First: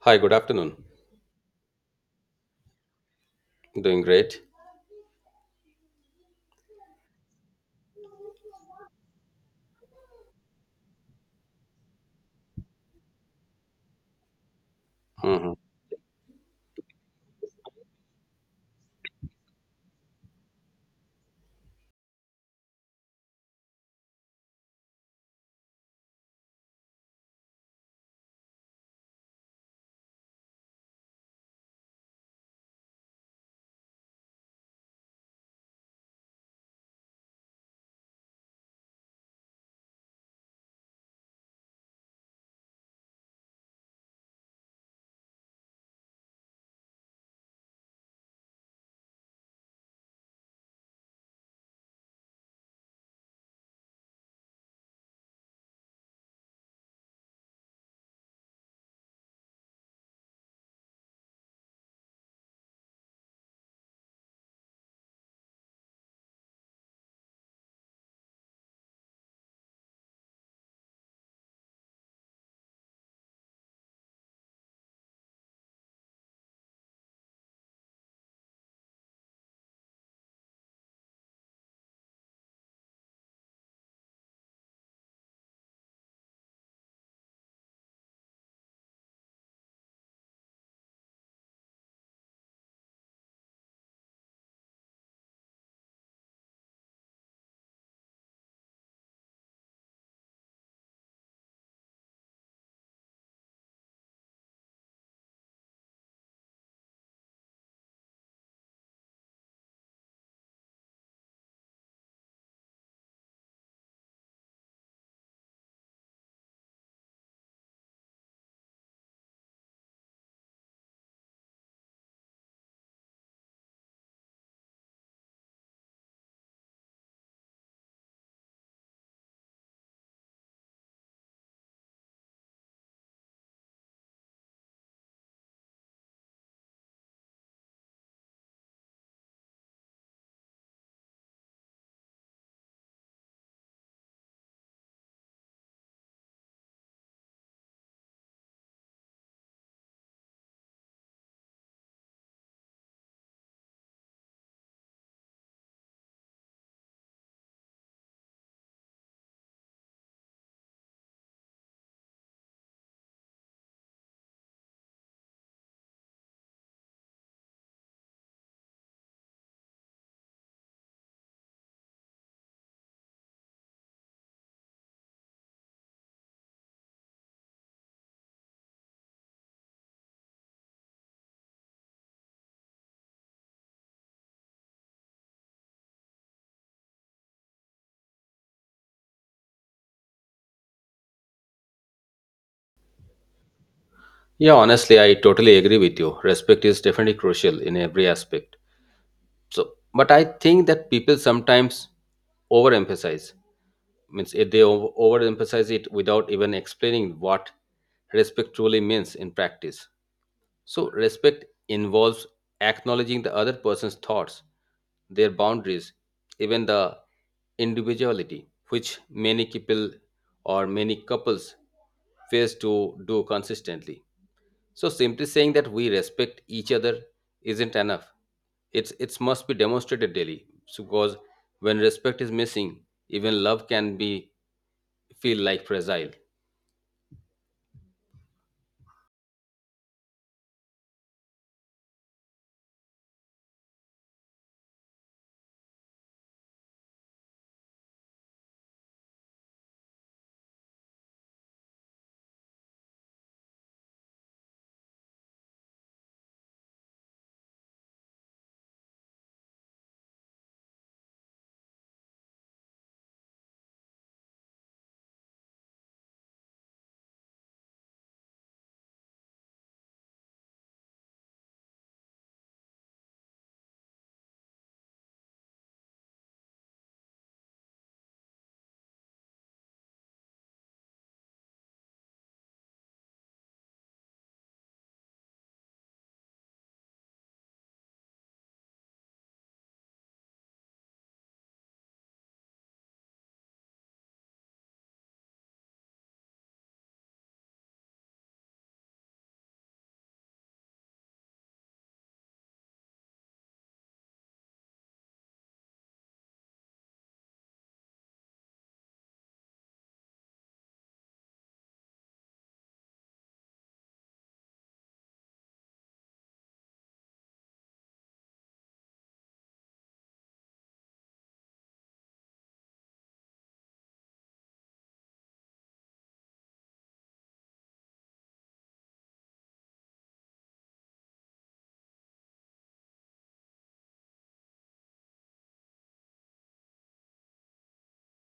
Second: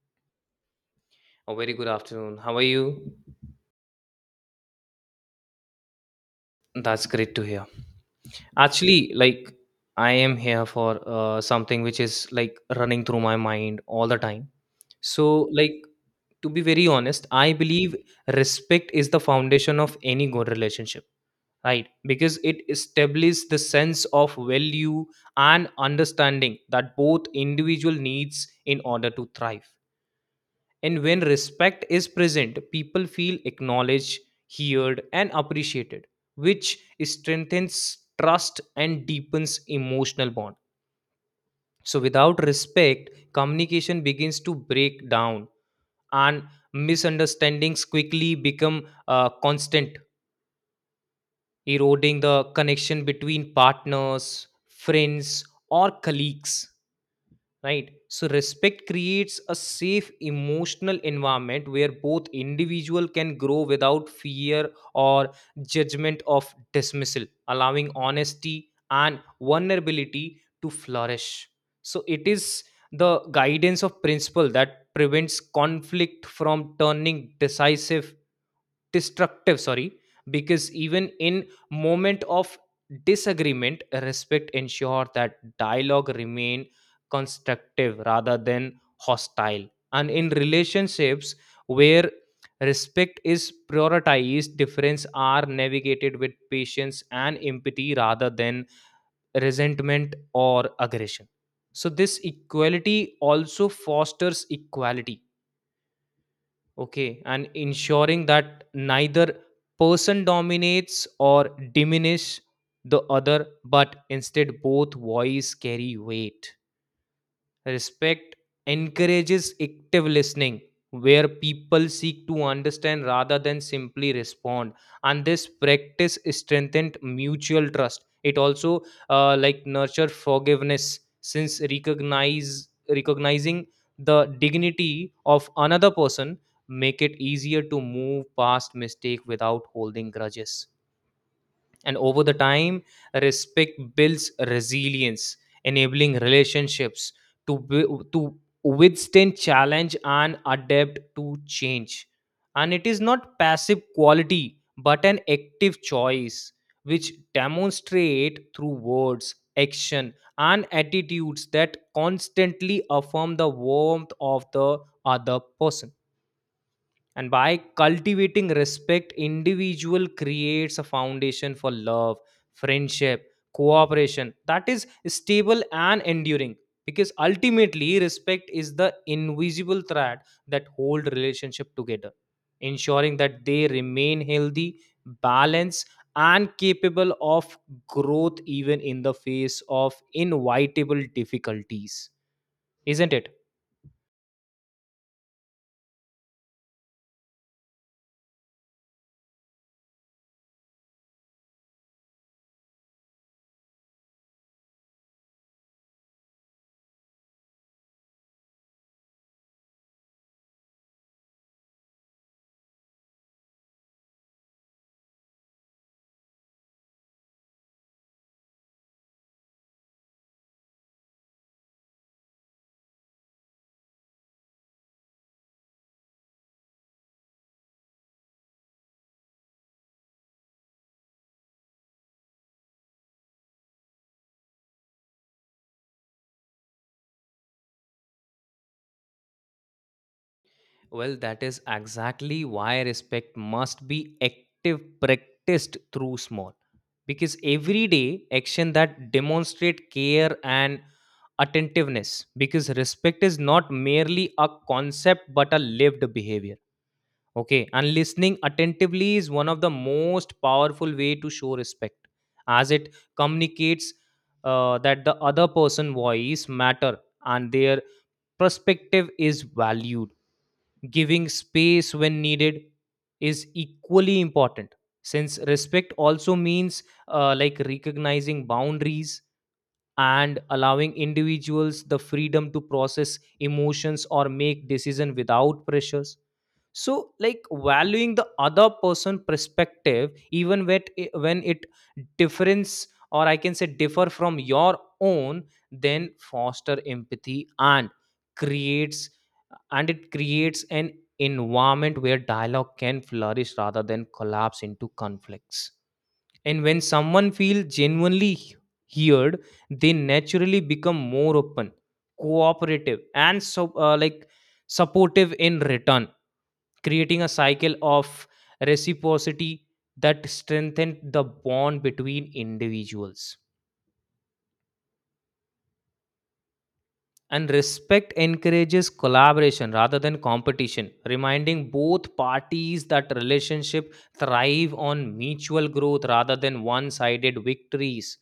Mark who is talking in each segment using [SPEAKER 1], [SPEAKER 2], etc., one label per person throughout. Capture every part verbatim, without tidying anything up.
[SPEAKER 1] Hi, good afternoon.
[SPEAKER 2] A very good afternoon. How are you?
[SPEAKER 1] Doing great.
[SPEAKER 2] That's great to hear. Actually, like I am here for uh, something which is like running through my mind all the time. So,
[SPEAKER 1] Hmm.
[SPEAKER 2] like to be very honest, I believe respect is the foundation of any good relationship, right? Because it establishes the sense of value and understanding that both individual needs in order to thrive. And when respect is present, people feel acknowledged, heard, and appreciated, which strengthens trust and deepens emotional bond. So without respect, communication begins to break down and misunderstandings quickly become uh, constant, eroding the connection between partners, friends, or colleagues. Right, so respect creates a safe emotional environment where both individual can grow without fear or judgment of dismissal, allowing honesty and vulnerability to flourish. So it is the guidance of principle that prevents conflict from turning decisive destructive sorry because even in moment of disagreement, respect ensure that dialogue remain constructive rather than hostile. And in relationships where respect is prioritized, difference are navigated with patience and empathy rather than resentment or aggression. So this equality also fosters equality. Okay, and ensuring that neither person dominates or diminish the other, but instead both voice carry weight. Respect encourages active listening, where people seek to understand rather than simply respond. And this practice strengthened mutual trust. It also uh, like nurture forgiveness, since recognize recognizing the dignity of another person make it easier to move past mistake without holding grudges. And over the time, respect builds resilience, enabling relationships to wi- to withstand challenge and adapt to change. And it is not passive quality but an active choice which demonstrate through words, action and attitudes that constantly affirm the warmth of the other person. And by cultivating respect, individual creates a foundation for love, friendship, cooperation that is stable and enduring. Because ultimately, respect is the invisible thread that hold relationship together, ensuring that they remain healthy, balanced, and capable of growth even in the face of inevitable difficulties. Isn't it?
[SPEAKER 1] Yeah, honestly, I totally agree with you. Respect is definitely crucial in every aspect. So, but I think that people sometimes overemphasize. Means eh, they over- overemphasize it without even explaining what respect truly means in practice. So, respect involves acknowledging the other person's thoughts, their boundaries, even the individuality, which many people or many couples fails to do consistently. So, simply saying that we respect each other isn't enough. It's it must be demonstrated daily. So, because when respect is missing, even love can be feel like fragile.
[SPEAKER 2] Well, that is exactly why respect must be active, practiced through small. Because everyday action that demonstrate care and attentiveness. Because respect is not merely a concept but a lived behavior. Okay, and listening attentively is one of the most powerful way to show respect, as it communicates uh, that the other person voice matter and their perspective is valued. Giving space when needed is equally important, since respect also means uh, like recognizing boundaries and allowing individuals the freedom to process emotions or make decision without pressures. So like valuing the other person perspective, even when it, when it difference, or I can say differ from your own, then foster empathy and creates, and it creates an environment where dialogue can flourish rather than collapse into conflicts. And when someone feels genuinely heard, they naturally become more open, cooperative, and so uh, like supportive in return, creating a cycle of reciprocity that strengthens the bond between individuals. And respect encourages collaboration rather than competition, reminding both parties that relationship thrive on mutual growth rather than one-sided victories.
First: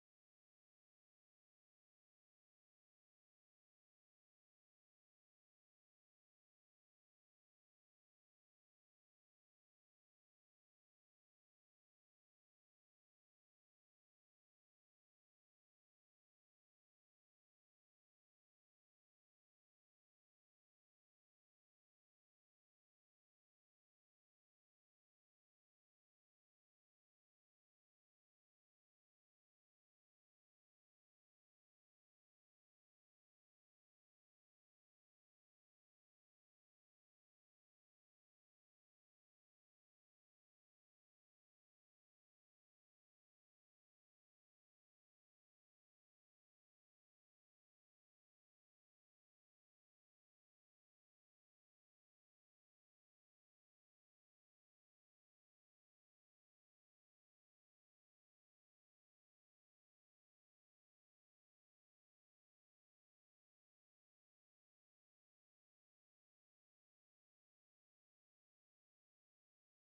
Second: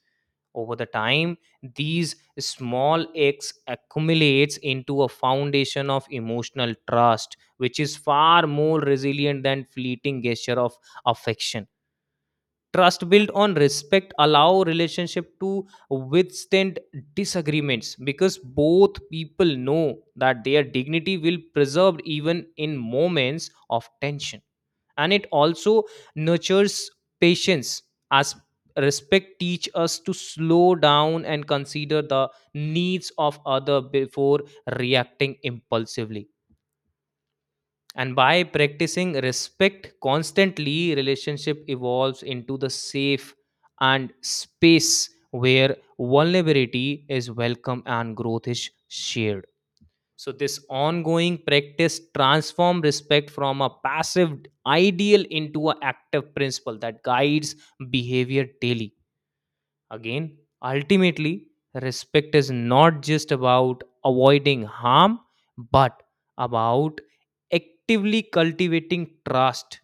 [SPEAKER 2] Over the time, these small acts accumulates into a foundation of emotional trust, which is far more resilient than fleeting gesture of affection. Trust built on respect allow relationship to withstand disagreements because both people know that their dignity will preserved even in moments of tension. And it also nurtures patience, as respect teach us to slow down and consider the needs of other before reacting impulsively. And by practicing respect constantly, relationship evolves into the safe and space where vulnerability is welcome and growth is shared. So this ongoing practice transform respect from a passive ideal into an active principle that guides behavior daily. Again, ultimately, respect is not just about avoiding harm, but about actively cultivating trust,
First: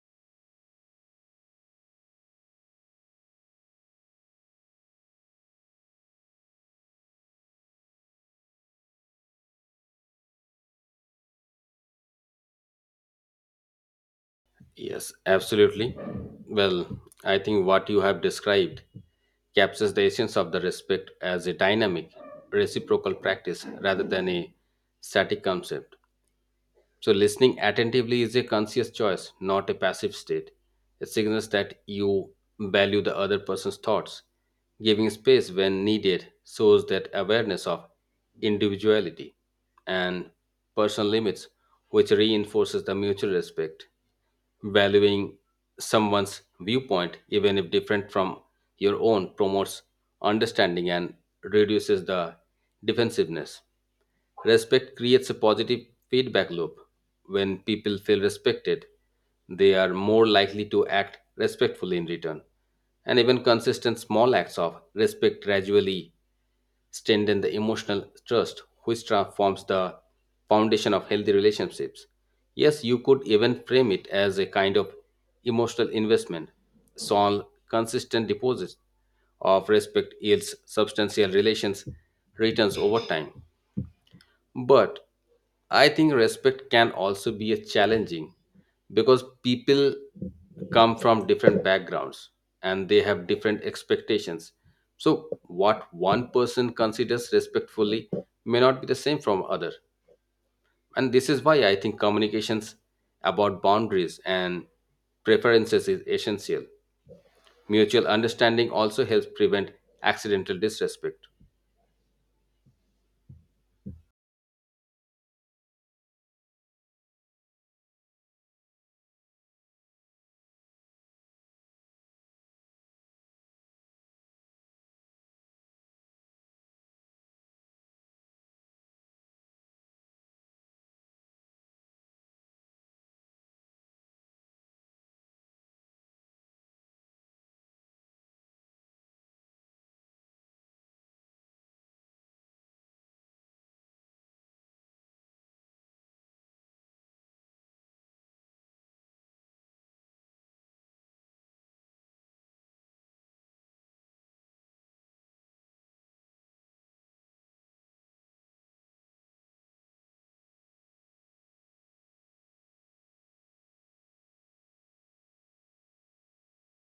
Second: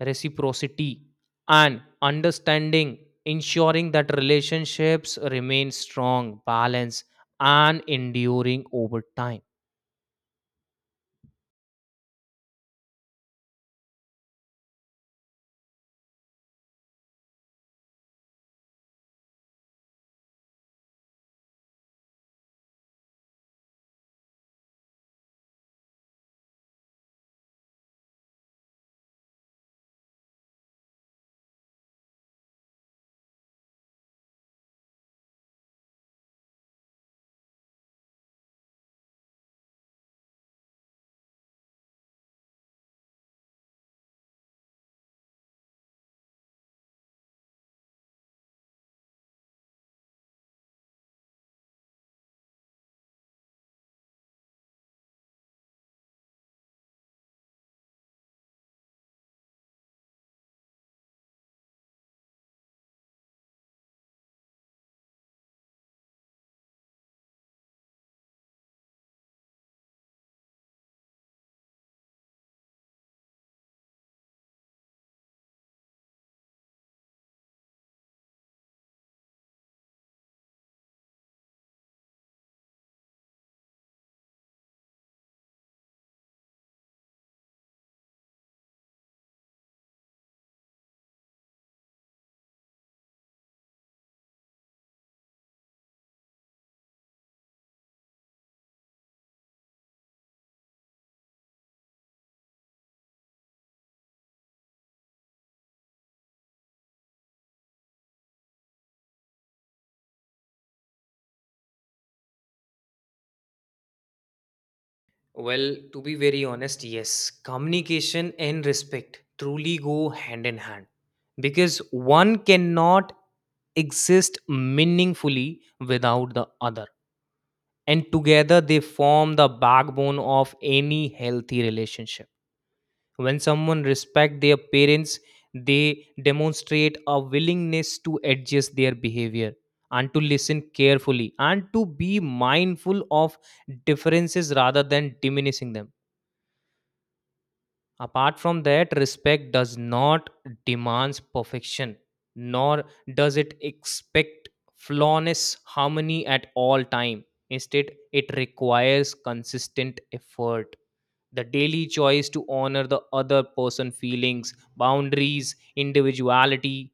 [SPEAKER 2] reciprocity, and understanding, ensuring that relationships remain strong, balanced, and enduring over time.
[SPEAKER 1] Yes, absolutely. Well, I think what you have described captures the essence of the respect as a dynamic, reciprocal practice rather than a static concept. So, listening attentively is a conscious choice, not a passive state. It signals that you value the other person's thoughts. Giving space when needed shows that awareness of individuality and personal limits, which reinforces the mutual respect. Valuing someone's viewpoint, even if different from your own, promotes understanding and reduces the defensiveness. Respect creates a positive feedback loop. When people feel respected, they are more likely to act respectfully in return. And even consistent small acts of respect gradually strengthen the emotional trust, which transforms the foundation of healthy relationships. Yes, you could even frame it as a kind of emotional investment. Small, consistent deposits of respect yields substantial relations returns over time. But I think respect can also be a challenging because people come from different backgrounds and they have different expectations. So what one person considers respectfully may not be the same from other. And this is why I think communications about boundaries and preferences is essential. Mutual understanding also helps prevent accidental disrespect.
[SPEAKER 2] Well, to be very honest, yes, communication and respect truly go hand in hand because one cannot exist meaningfully without the other, and together they form the backbone of any healthy relationship. When someone respects their parents, they demonstrate a willingness to adjust their behavior and to listen carefully and to be mindful of differences rather than diminishing them. Apart from that, respect does not demands perfection, nor does it expect flawless harmony at all time. Instead, it requires consistent effort. The daily choice to honor the other person's feelings, boundaries, individuality,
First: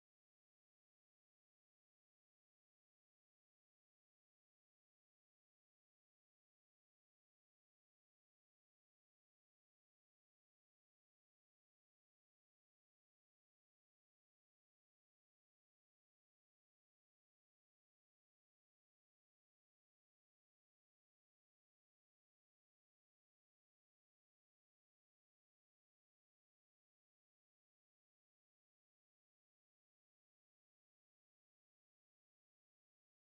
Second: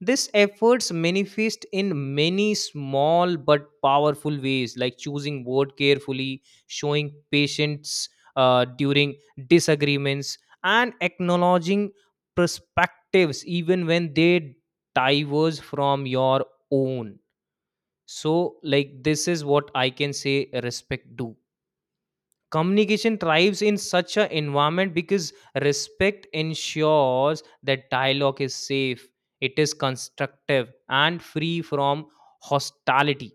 [SPEAKER 2] these efforts manifest in many small but powerful ways, like choosing word carefully, showing patience uh, during disagreements, and acknowledging perspectives even when they diverge from your own. So, like this is what I can say respect do. Communication thrives in such an environment because respect ensures that dialogue is safe, it is constructive and free from hostility.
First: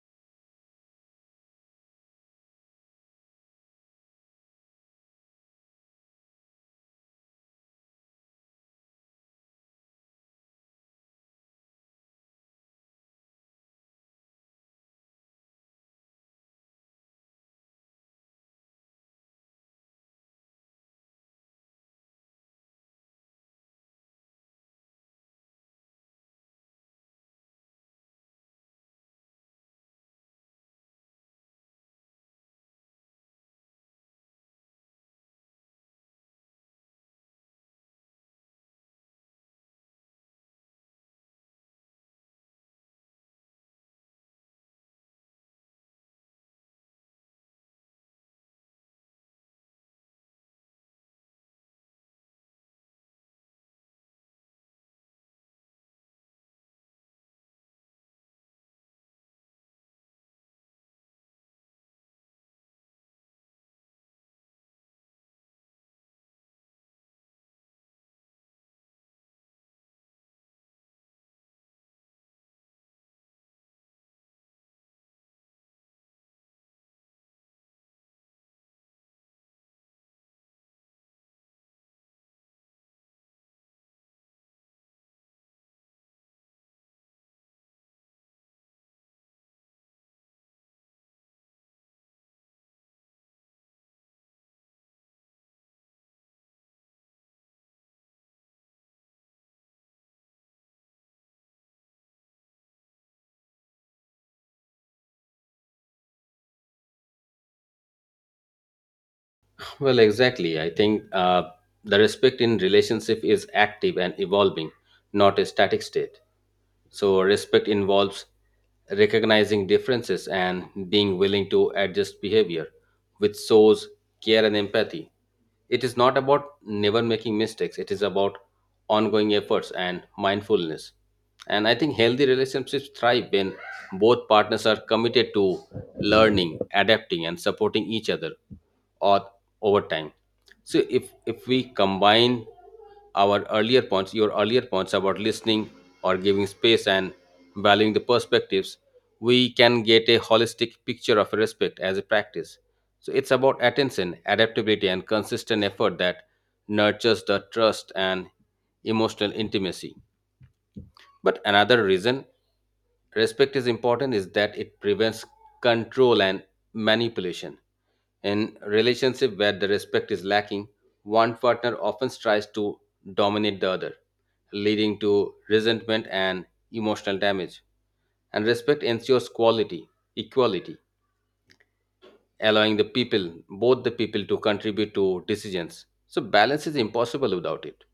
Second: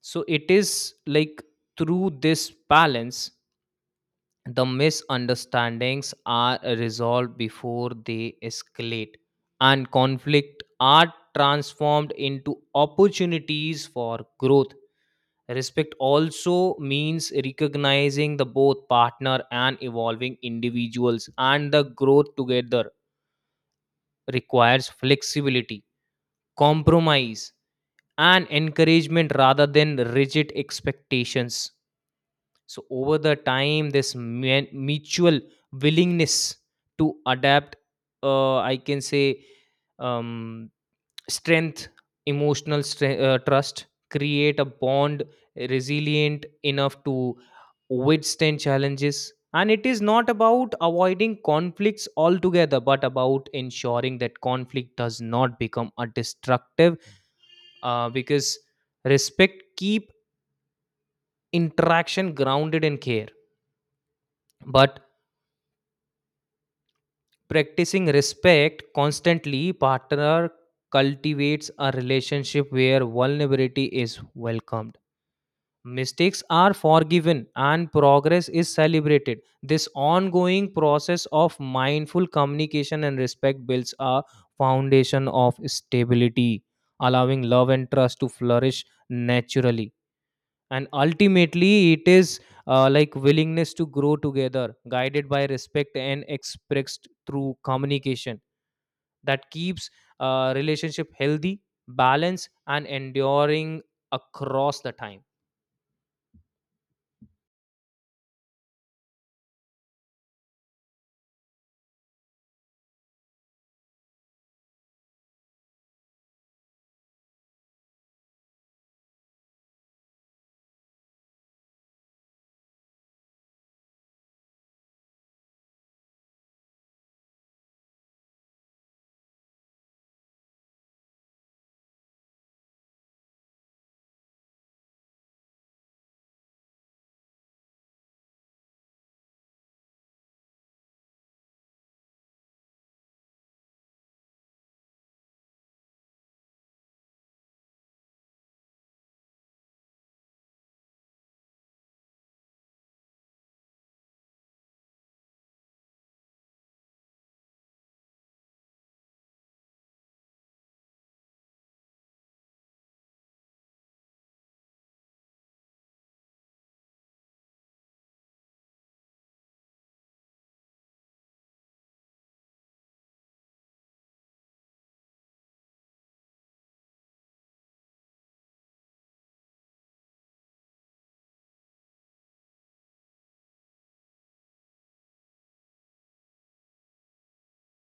[SPEAKER 2] So it is like, through this balance, the misunderstandings are resolved before they escalate, and conflict are transformed into opportunities for growth. Respect also means recognizing the both partner and evolving individuals, and the growth together requires flexibility, compromise, and encouragement rather than rigid expectations. So over the time, this mu- mutual willingness to adapt, uh, I can say, um, strength emotional stre- uh, trust create a bond resilient enough to withstand challenges. And it is not about avoiding conflicts altogether but about ensuring that conflict does not become a destructive uh, because respect keep interaction grounded in care. But practicing respect constantly, partner cultivates a relationship where vulnerability is welcomed, mistakes are forgiven and progress is celebrated. This ongoing process of mindful communication and respect builds a foundation of stability, allowing love and trust to flourish naturally. And ultimately, it is uh, like willingness to grow together, guided by respect and expressed through communication, that keeps uh, relationship healthy, balanced, and enduring across the time.
[SPEAKER 1] Well, exactly. I think uh, the respect in relationship is active and evolving, not a static state. So, respect involves recognizing differences and being willing to adjust behavior, which shows care and empathy. It is not about never making mistakes, it is about ongoing efforts and mindfulness. And I think healthy relationships thrive when both partners are committed to learning, adapting, and supporting each other or over time. So, if, if we combine our earlier points, your earlier points about listening or giving space and valuing the perspectives, we can get a holistic picture of respect as a practice. So it's about attention, adaptability, and consistent effort that nurtures the trust and emotional intimacy. But another reason respect is important is that it prevents control and manipulation. In relationship where the respect is lacking, one partner often tries to dominate the other, leading to resentment and emotional damage. And respect ensures quality, equality, allowing the people, both the people to contribute to decisions. So balance is impossible without it.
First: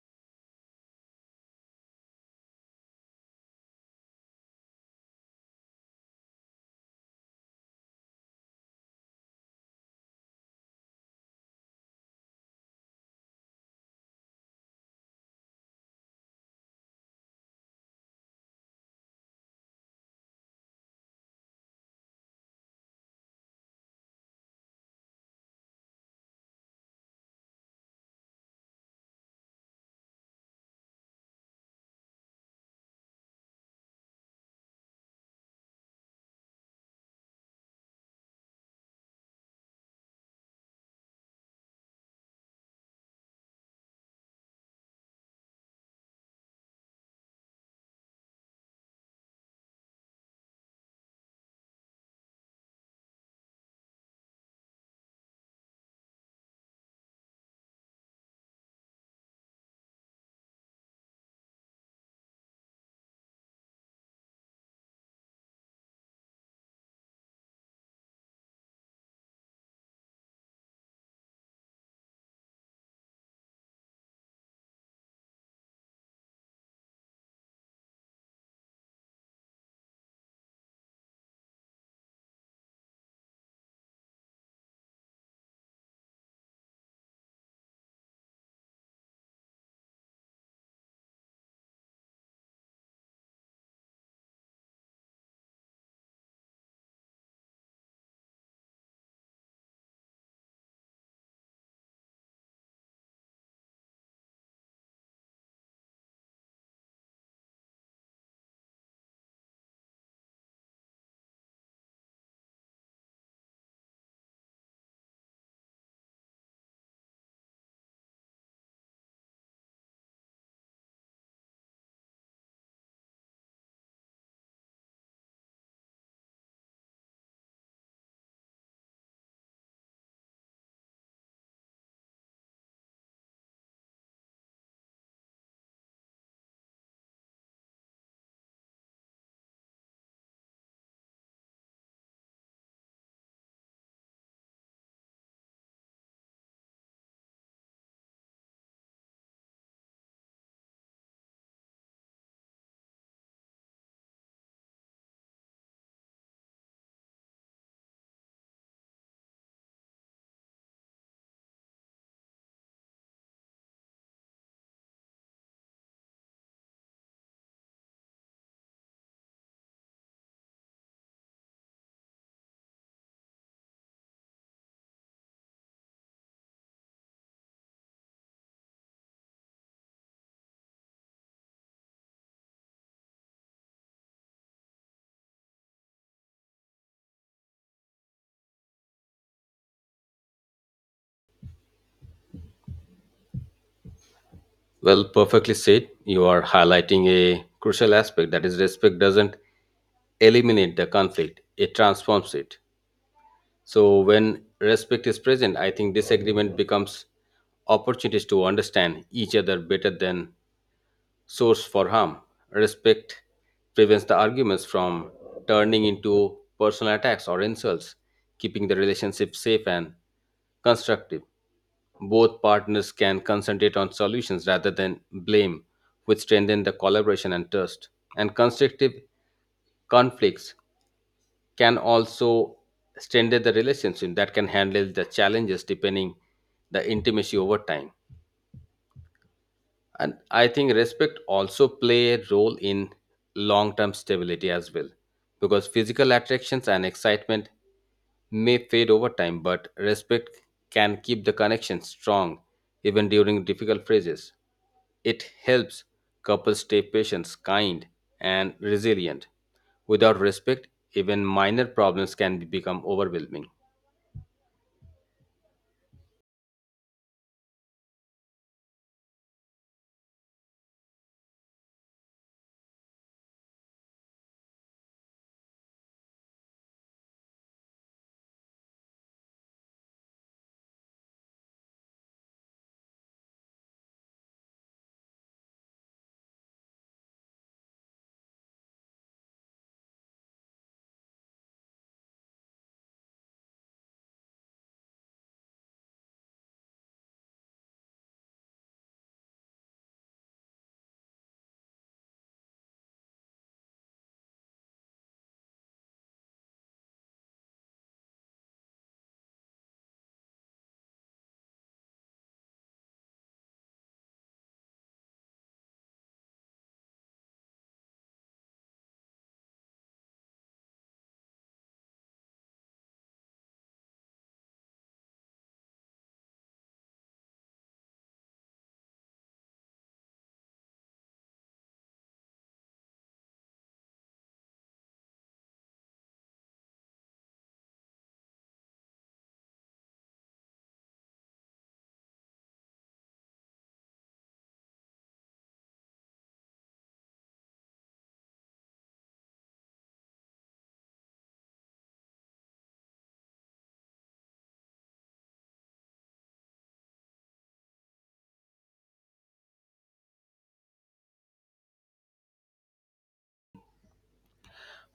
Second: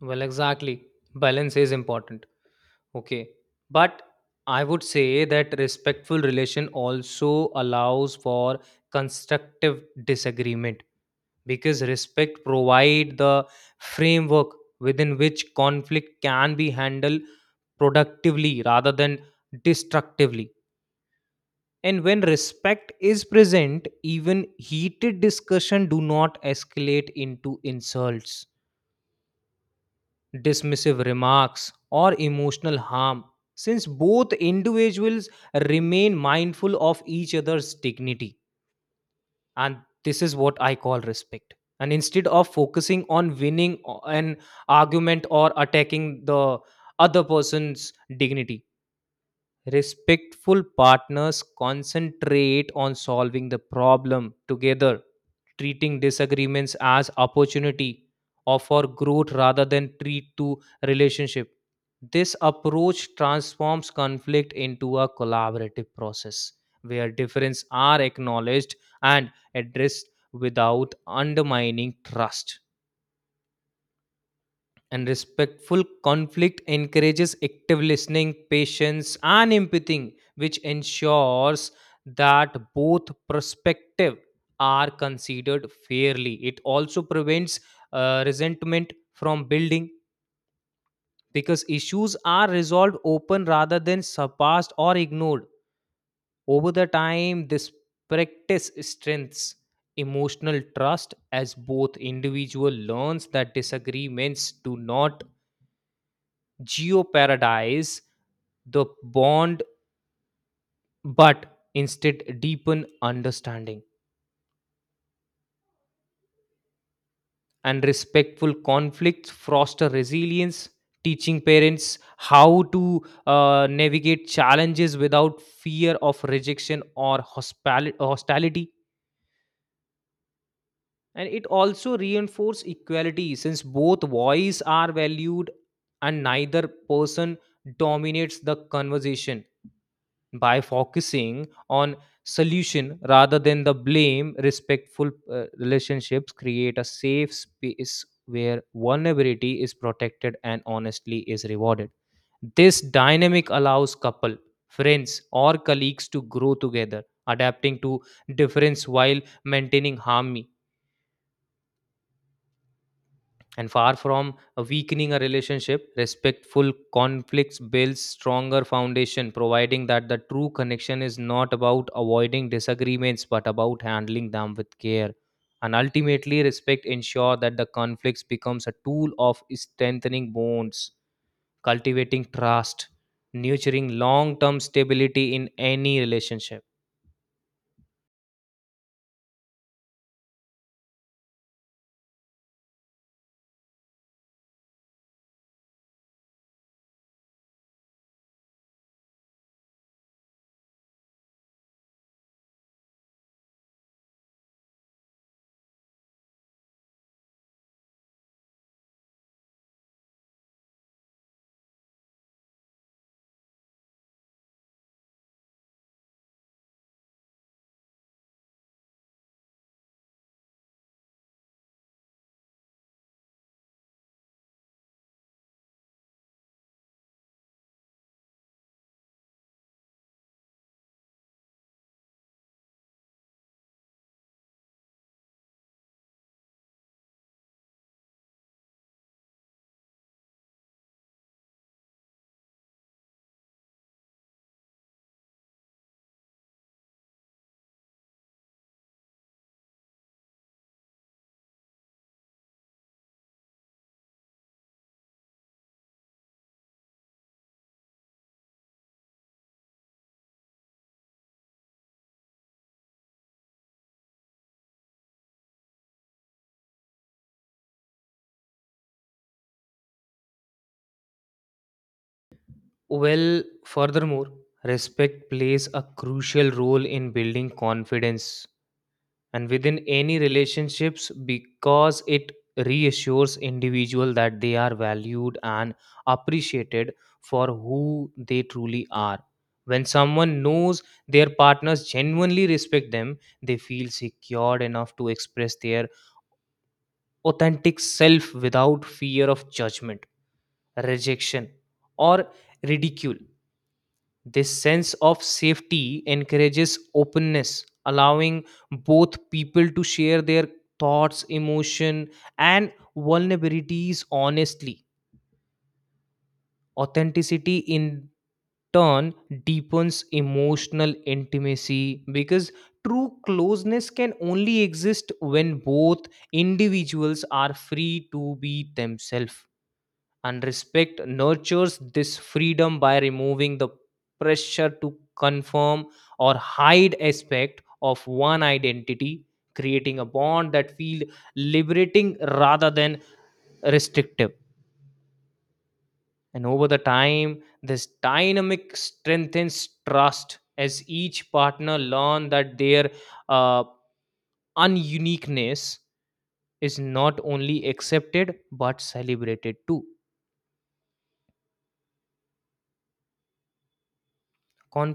[SPEAKER 2] Well, exactly. Balance is important. Okay. But I would say that respectful relation also allows for constructive disagreement because respect provide the framework within which conflict can be handled productively rather than destructively. And when respect is present, even heated discussion do not escalate into insults, dismissive remarks, or emotional harm, since both individuals remain mindful of each other's dignity. And this is what I call respect. And instead of focusing on winning o- an argument or attacking the other person's dignity, respectful partners concentrate on solving the problem together, treating disagreements as opportunity or for growth rather than treat to relationship. This approach transforms conflict into a collaborative process where differences are acknowledged and addressed without undermining trust. And respectful conflict encourages active listening, patience, and empathy, which ensures that both perspectives are considered fairly. It also prevents uh, resentment from building because issues are resolved open rather than surpassed or ignored. Over the time, this practice strengthens emotional trust as both individual learns that disagreements do not geo paradise the bond but instead deepen understanding. And respectful conflicts foster resilience, teaching parents how to uh, navigate challenges without fear of rejection or hospali- hostility. And it also reinforces equality since both voices are valued and neither person dominates the conversation. By focusing on solution rather than the blame, respectful uh, relationships create a safe space where vulnerability is protected and honestly is rewarded. This dynamic allows couple, friends or colleagues to grow together, adapting to difference while maintaining harmony. And far from a weakening a relationship, respectful conflicts builds stronger foundation, providing that the true connection is not about avoiding disagreements but about handling them with care. And ultimately, respect ensure that the conflicts becomes a tool of strengthening bonds, cultivating trust, nurturing long-term stability in any relationship.
[SPEAKER 1] Well, perfectly said. You are highlighting a crucial aspect that is respect doesn't eliminate the conflict, it transforms it. So when respect is present, I think disagreement becomes opportunities to understand each other better than source for harm. Respect prevents the arguments from turning into personal attacks or insults, keeping the relationship safe and constructive. Both partners can concentrate on solutions rather than blame, which strengthen the collaboration and trust. And constructive conflicts can also strengthen the relationship that can handle the challenges depending the intimacy over time. And I think respect also play a role in long term stability as well, because physical attractions and excitement may fade over time, but respect can keep the connection strong even during difficult phases. It helps couples stay patient, kind, and resilient. Without respect, even minor problems can become overwhelming.
[SPEAKER 2] Well, furthermore, respect plays a crucial role in building confidence and within any relationships because it reassures individual that they are valued and appreciated for who they truly are. When someone knows their partners genuinely respect them, they feel secured enough to express their authentic self without fear of judgment, rejection, or ridicule. This sense of safety encourages openness, allowing both people to share their thoughts, emotion, and vulnerabilities honestly. Authenticity in turn deepens emotional intimacy because true closeness can only exist when both individuals are free to be themselves, and respect nurtures this freedom by removing the pressure to confirm or hide aspect of one identity, creating a bond that feel liberating rather than restrictive. And over the time, this dynamic strengthens trust as each partner learn that their uh, ununiqueness is not only accepted but celebrated too.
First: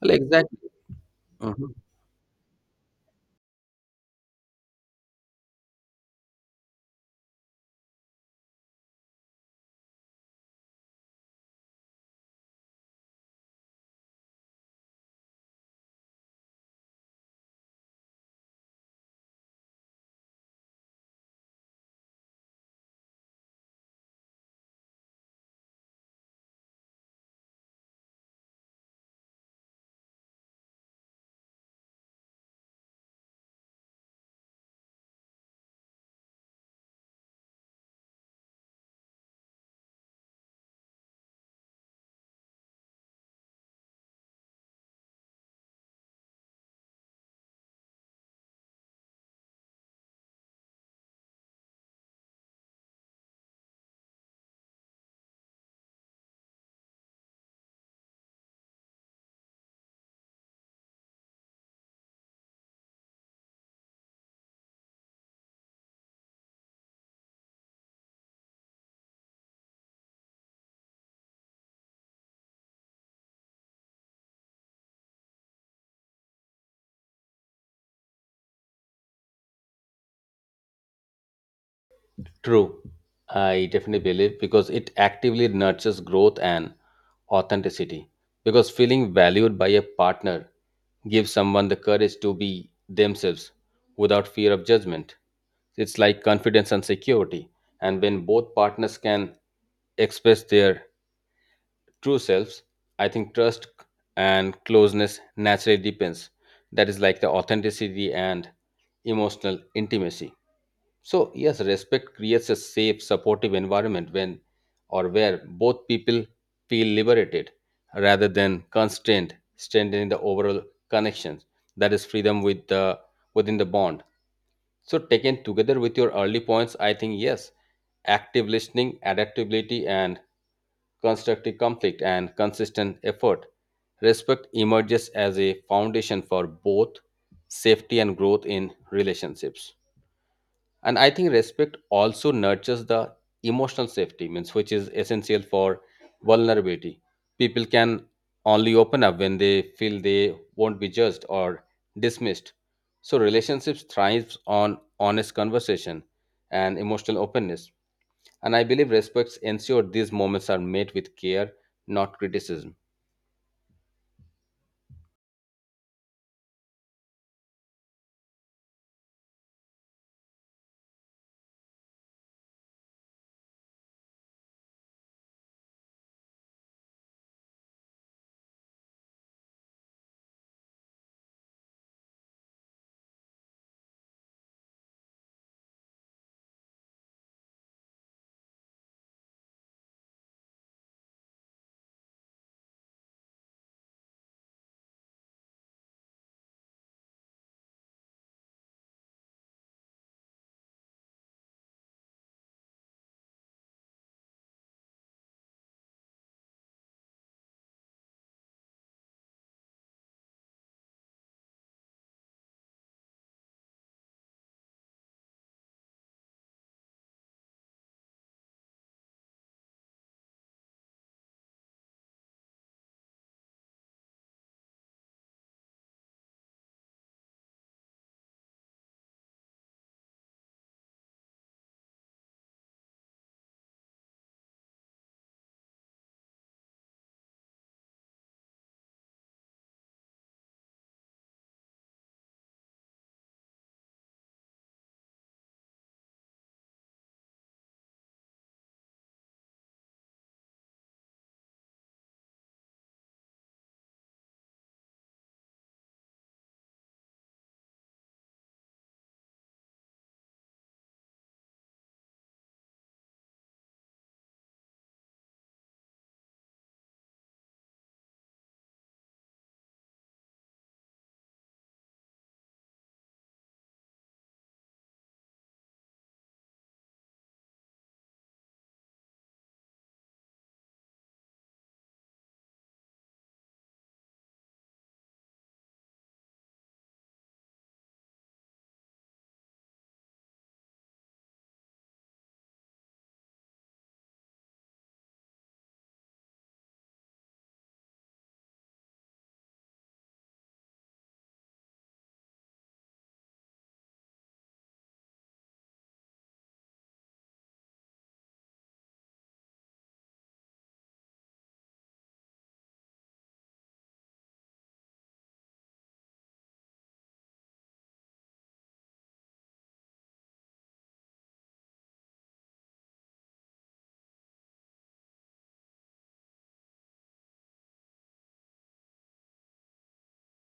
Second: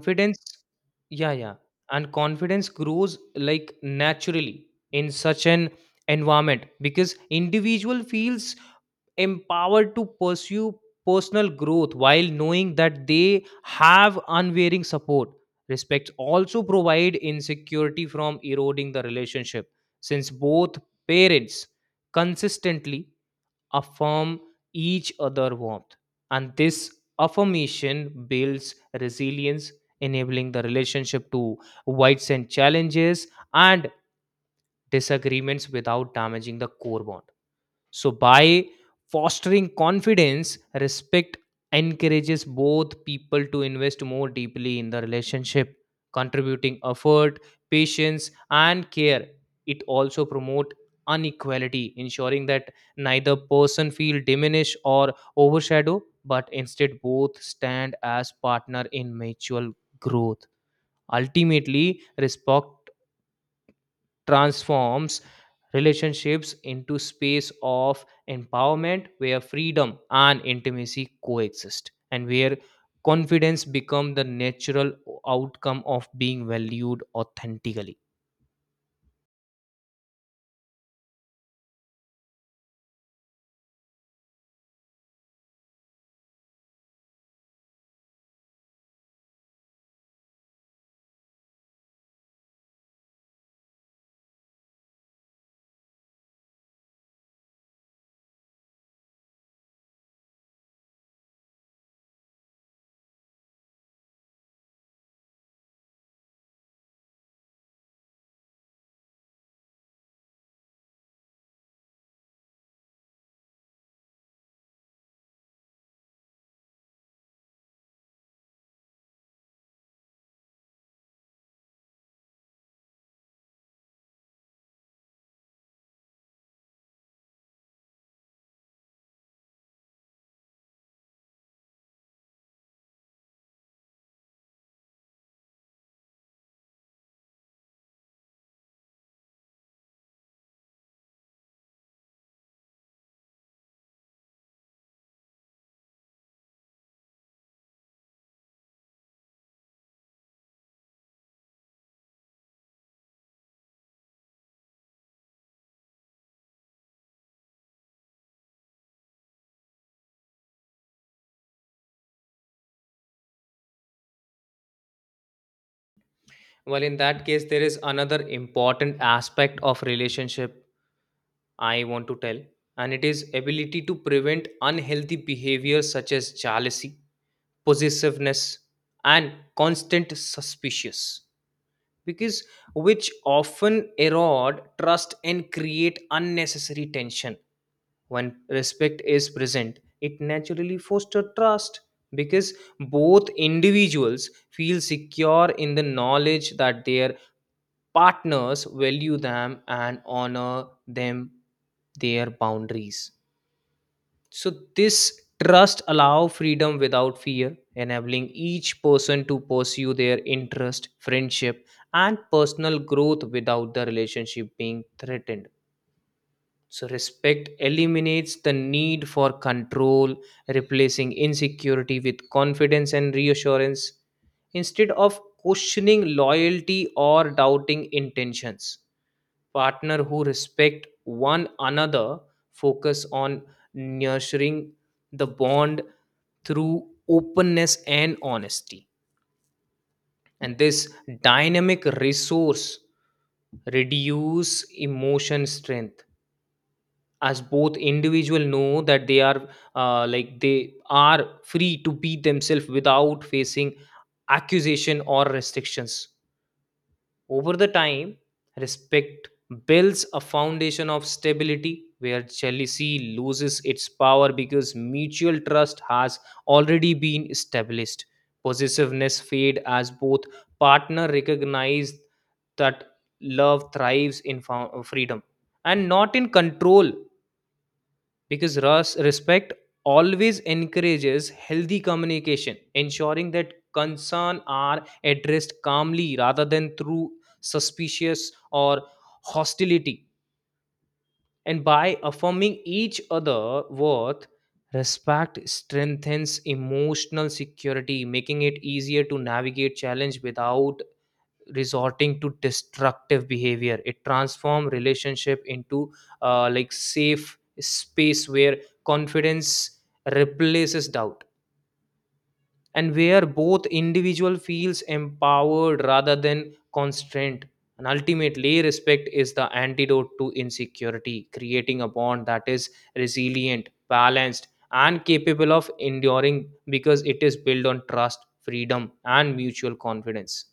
[SPEAKER 1] Well, exactly.
[SPEAKER 2] yeah, yeah.
[SPEAKER 1] Mhm.
[SPEAKER 2] And confidence grows like naturally in such an environment because individual feels empowered to pursue personal growth while knowing that they have unwavering support. Respect also provide insecurity from eroding the relationship since both parents consistently affirm each other warmth, and this affirmation builds resilience, enabling the relationship to withstand challenges and disagreements without damaging the core bond. So, by fostering confidence, respect encourages both people to invest more deeply in the relationship, contributing effort, patience, and care. It also promotes unequality, ensuring that neither person feel diminished or overshadowed, but instead both stand as partner in mutual growth. Ultimately, respect transforms relationships into space of empowerment where freedom and intimacy coexist and where confidence become the natural outcome of being valued authentically.
[SPEAKER 1] True. I definitely believe because it actively nurtures growth and authenticity. Because feeling valued by a partner gives someone the courage to be themselves without fear of judgment. It's like confidence and security. And when both partners can express their true selves, I think trust and closeness naturally depends. That is like the authenticity and emotional intimacy. So yes, respect creates a safe, supportive environment when or where both people feel liberated rather than constrained, strengthening the overall connections. That is freedom with the within the bond. So, taken together with your early points, I think yes, active listening, adaptability, and constructive conflict and consistent effort. Respect emerges as a foundation for both safety and growth in relationships. And I think respect also nurtures the emotional safety means, which is essential for vulnerability. People can only open up when they feel they won't be judged or dismissed. So relationships thrives on honest conversation and emotional openness, and I believe respects ensure these moments are made with care, not criticism.
[SPEAKER 2] Well, in that case there is another important aspect of relationship I want to tell, and it is ability to prevent unhealthy behavior such as jealousy, possessiveness, and constant suspicious, because which often erode trust and create unnecessary tension. When respect is present, it naturally fosters trust, because both individuals feel secure in the knowledge that their partners value them and honor them, their boundaries. So this trust allow freedom without fear, enabling each person to pursue their interest, friendship, and personal growth without the relationship being threatened. So respect eliminates the need for control, replacing insecurity with confidence and reassurance. Instead of questioning loyalty or doubting intentions, partner who respect one another focus on nurturing the bond through openness and honesty. And this dynamic resource reduce emotion strength, as both individual know that they are uh, like they are free to be themselves without facing accusation or restrictions. Over the time, respect builds a foundation of stability where jealousy loses its power because mutual trust has already been established. Possessiveness fades as both partners recognize that love thrives in fo- freedom and not in control, because res- respect always encourages healthy communication, ensuring that concern are addressed calmly rather than through suspicious or hostility. And by affirming each other worth, respect strengthens emotional security, making it easier to navigate challenge without resorting to destructive behavior. It transforms relationship into uh, like safe space where confidence replaces doubt and where both individual feels empowered rather than constrained. And ultimately, respect is the antidote to insecurity, creating a bond that is resilient, balanced, and capable of enduring because it is built on trust, freedom, and mutual confidence.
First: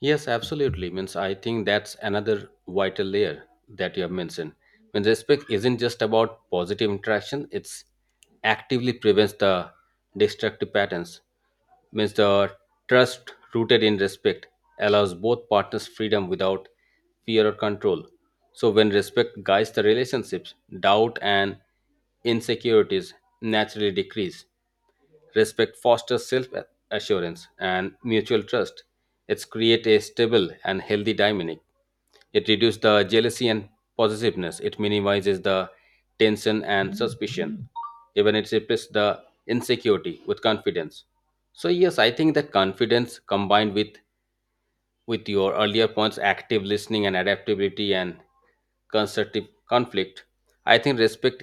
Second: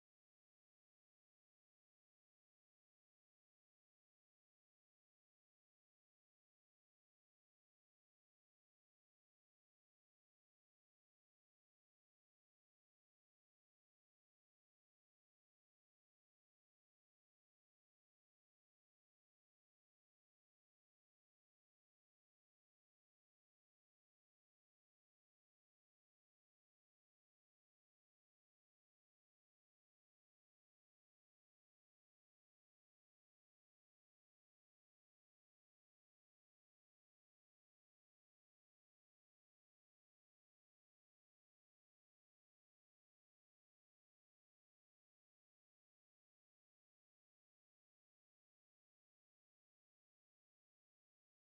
[SPEAKER 1] Yes, absolutely. Means I think that's another vital layer that you have mentioned. When respect isn't just about positive interaction, it's actively prevents the destructive patterns. Means the trust rooted in respect allows both partners freedom without fear or control. So when respect guides the relationships, doubt and insecurities naturally decrease. Respect fosters self assurance and mutual trust. It's create a stable and healthy dynamic. It reduces the jealousy and possessiveness. It minimizes the tension and suspicion. Even it replaces the insecurity with confidence. So yes, I think that confidence combined with with your earlier points active listening and adaptability and constructive conflict, I think respect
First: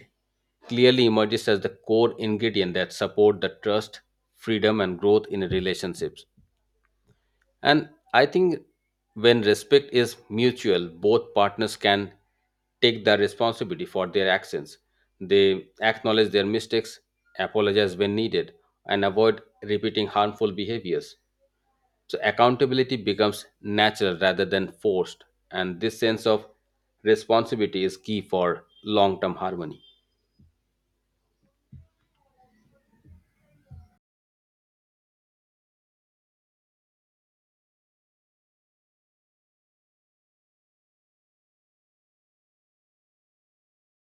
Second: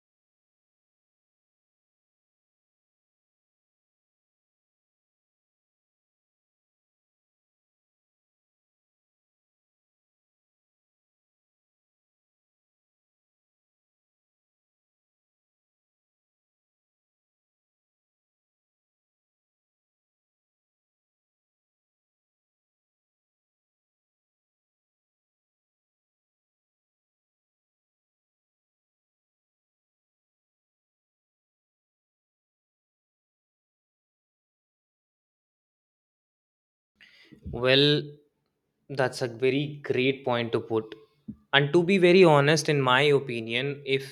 [SPEAKER 1] clearly emerges as the core ingredient that support the trust, freedom and growth in relationships. And I think when respect is mutual, both partners can take the responsibility for their actions. They acknowledge their mistakes, apologize when needed, and avoid repeating harmful behaviors. So accountability becomes natural rather than forced, and this sense of responsibility is key for long-term harmony.
[SPEAKER 2] Well, that's a very great point to put. And to be very honest, in my opinion, if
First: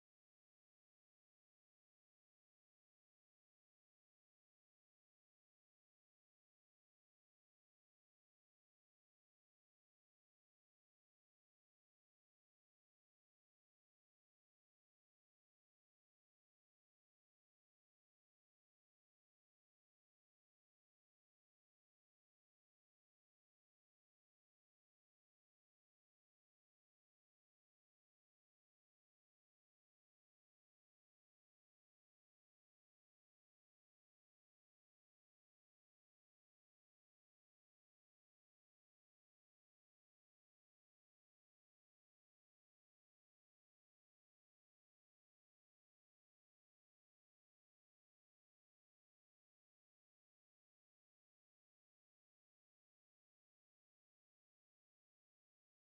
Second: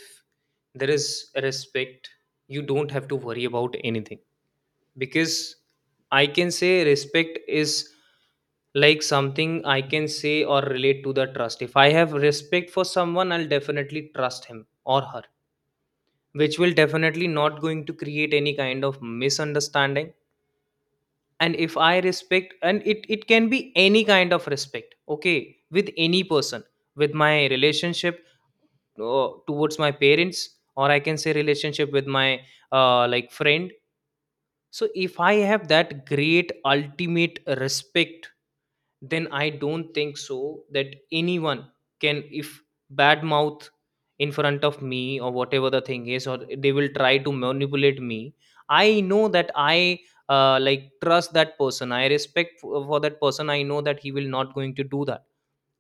[SPEAKER 2] there is respect, you don't have to worry about anything. Because I can say respect is like something I can say or relate to the trust. If I have respect for someone, I'll definitely trust him or her, which will definitely not going to create any kind of misunderstanding. And if I respect, and it it can be any kind of respect, okay, with any person, with my relationship, uh, towards my parents, or I can say relationship with my uh, like friend. So if I have that great ultimate respect, then I don't think so that anyone can, if badmouth in front of me or whatever the thing is, or they will try to manipulate me. I know that I uh, like trust that person. I respect for, for that person. I know that he will not going to do that.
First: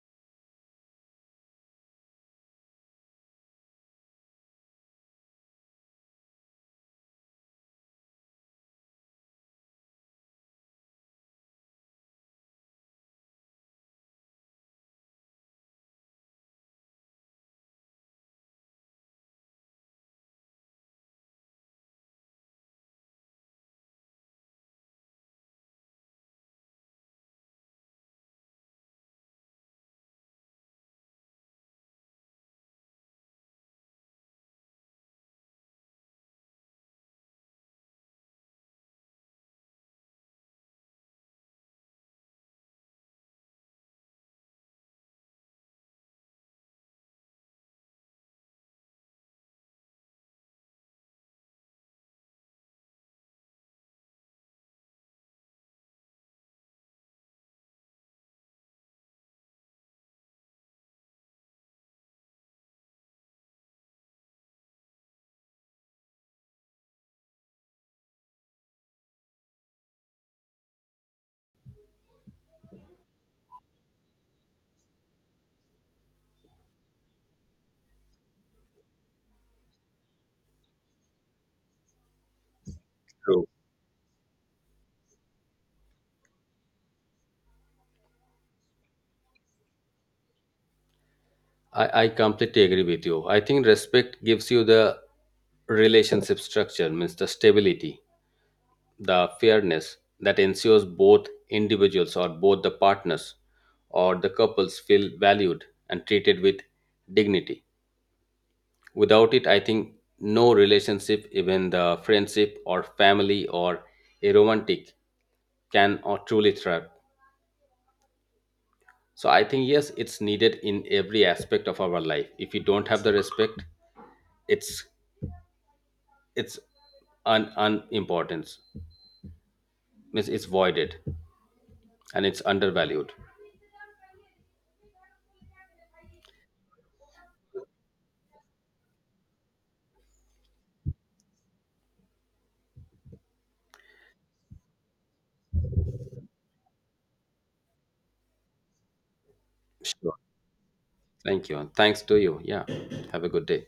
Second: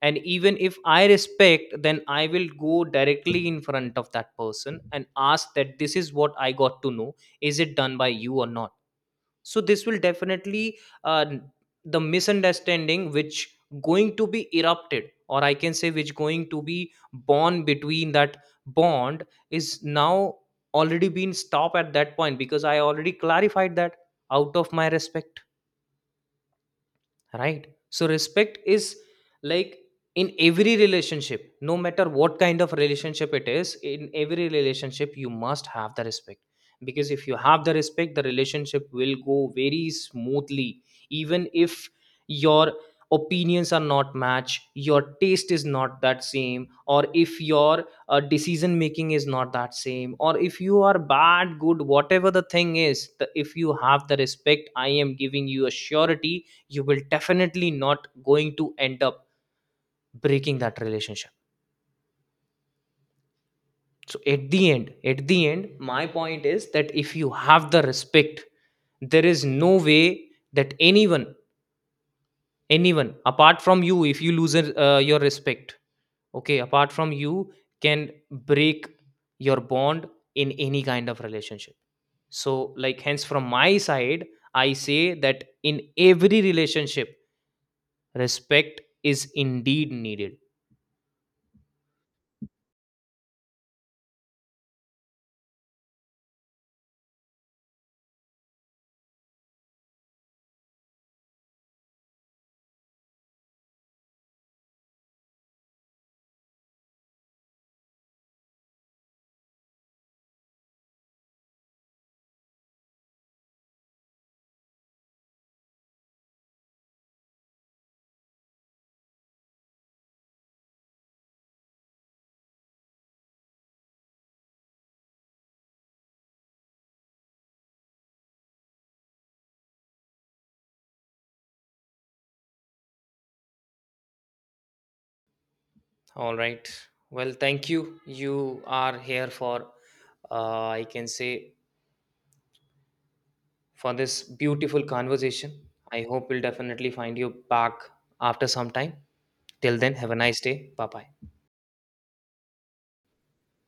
[SPEAKER 2] And even if I respect, then I will go directly in front of that person and ask that this is what I got to know. Is it done by you or not? So this will definitely uh, the misunderstanding which going to be erupted, or I can say which going to be born between that bond, is now already been stopped at that point because I already clarified that out of my respect. Right? So respect is like, in every relationship, no matter what kind of relationship it is, in every relationship you must have the respect. Because if you have the respect, the relationship will go very smoothly. Even if your opinions are not match, your taste is not that same, or if your uh, decision making is not that same, or if you are bad, good, whatever the thing is, the, if you have the respect, I am giving you a surety, you will definitely not going to end up breaking that relationship. So at the end at the end my point is that if you have the respect, there is no way that anyone, anyone apart from you, if you lose uh, your respect, okay, apart from you, can break your bond in any kind of relationship. So like, hence, from
[SPEAKER 1] True.
[SPEAKER 2] my side, I say that in every relationship, respect is indeed needed.
[SPEAKER 1] I, I completely agree with you. I think respect gives you the relationship structure, means the stability, the fairness that ensures both individuals or both the partners or the couples feel valued and treated with dignity. Without it, I think no relationship, even the friendship or family or a romantic, can or truly thrive. So I think yes, it's needed in every aspect of our life. If you don't have the respect, it's it's un unimportance. Means it's voided and it's undervalued.
[SPEAKER 2] All right. Well, thank you. You are here for, uh, I can say, for this beautiful conversation. I hope we'll definitely find you back after some time. Till then, have
[SPEAKER 1] Sure.
[SPEAKER 2] a nice day. Bye bye.
[SPEAKER 1] Thank you. And thanks to you. Yeah. Have a good day.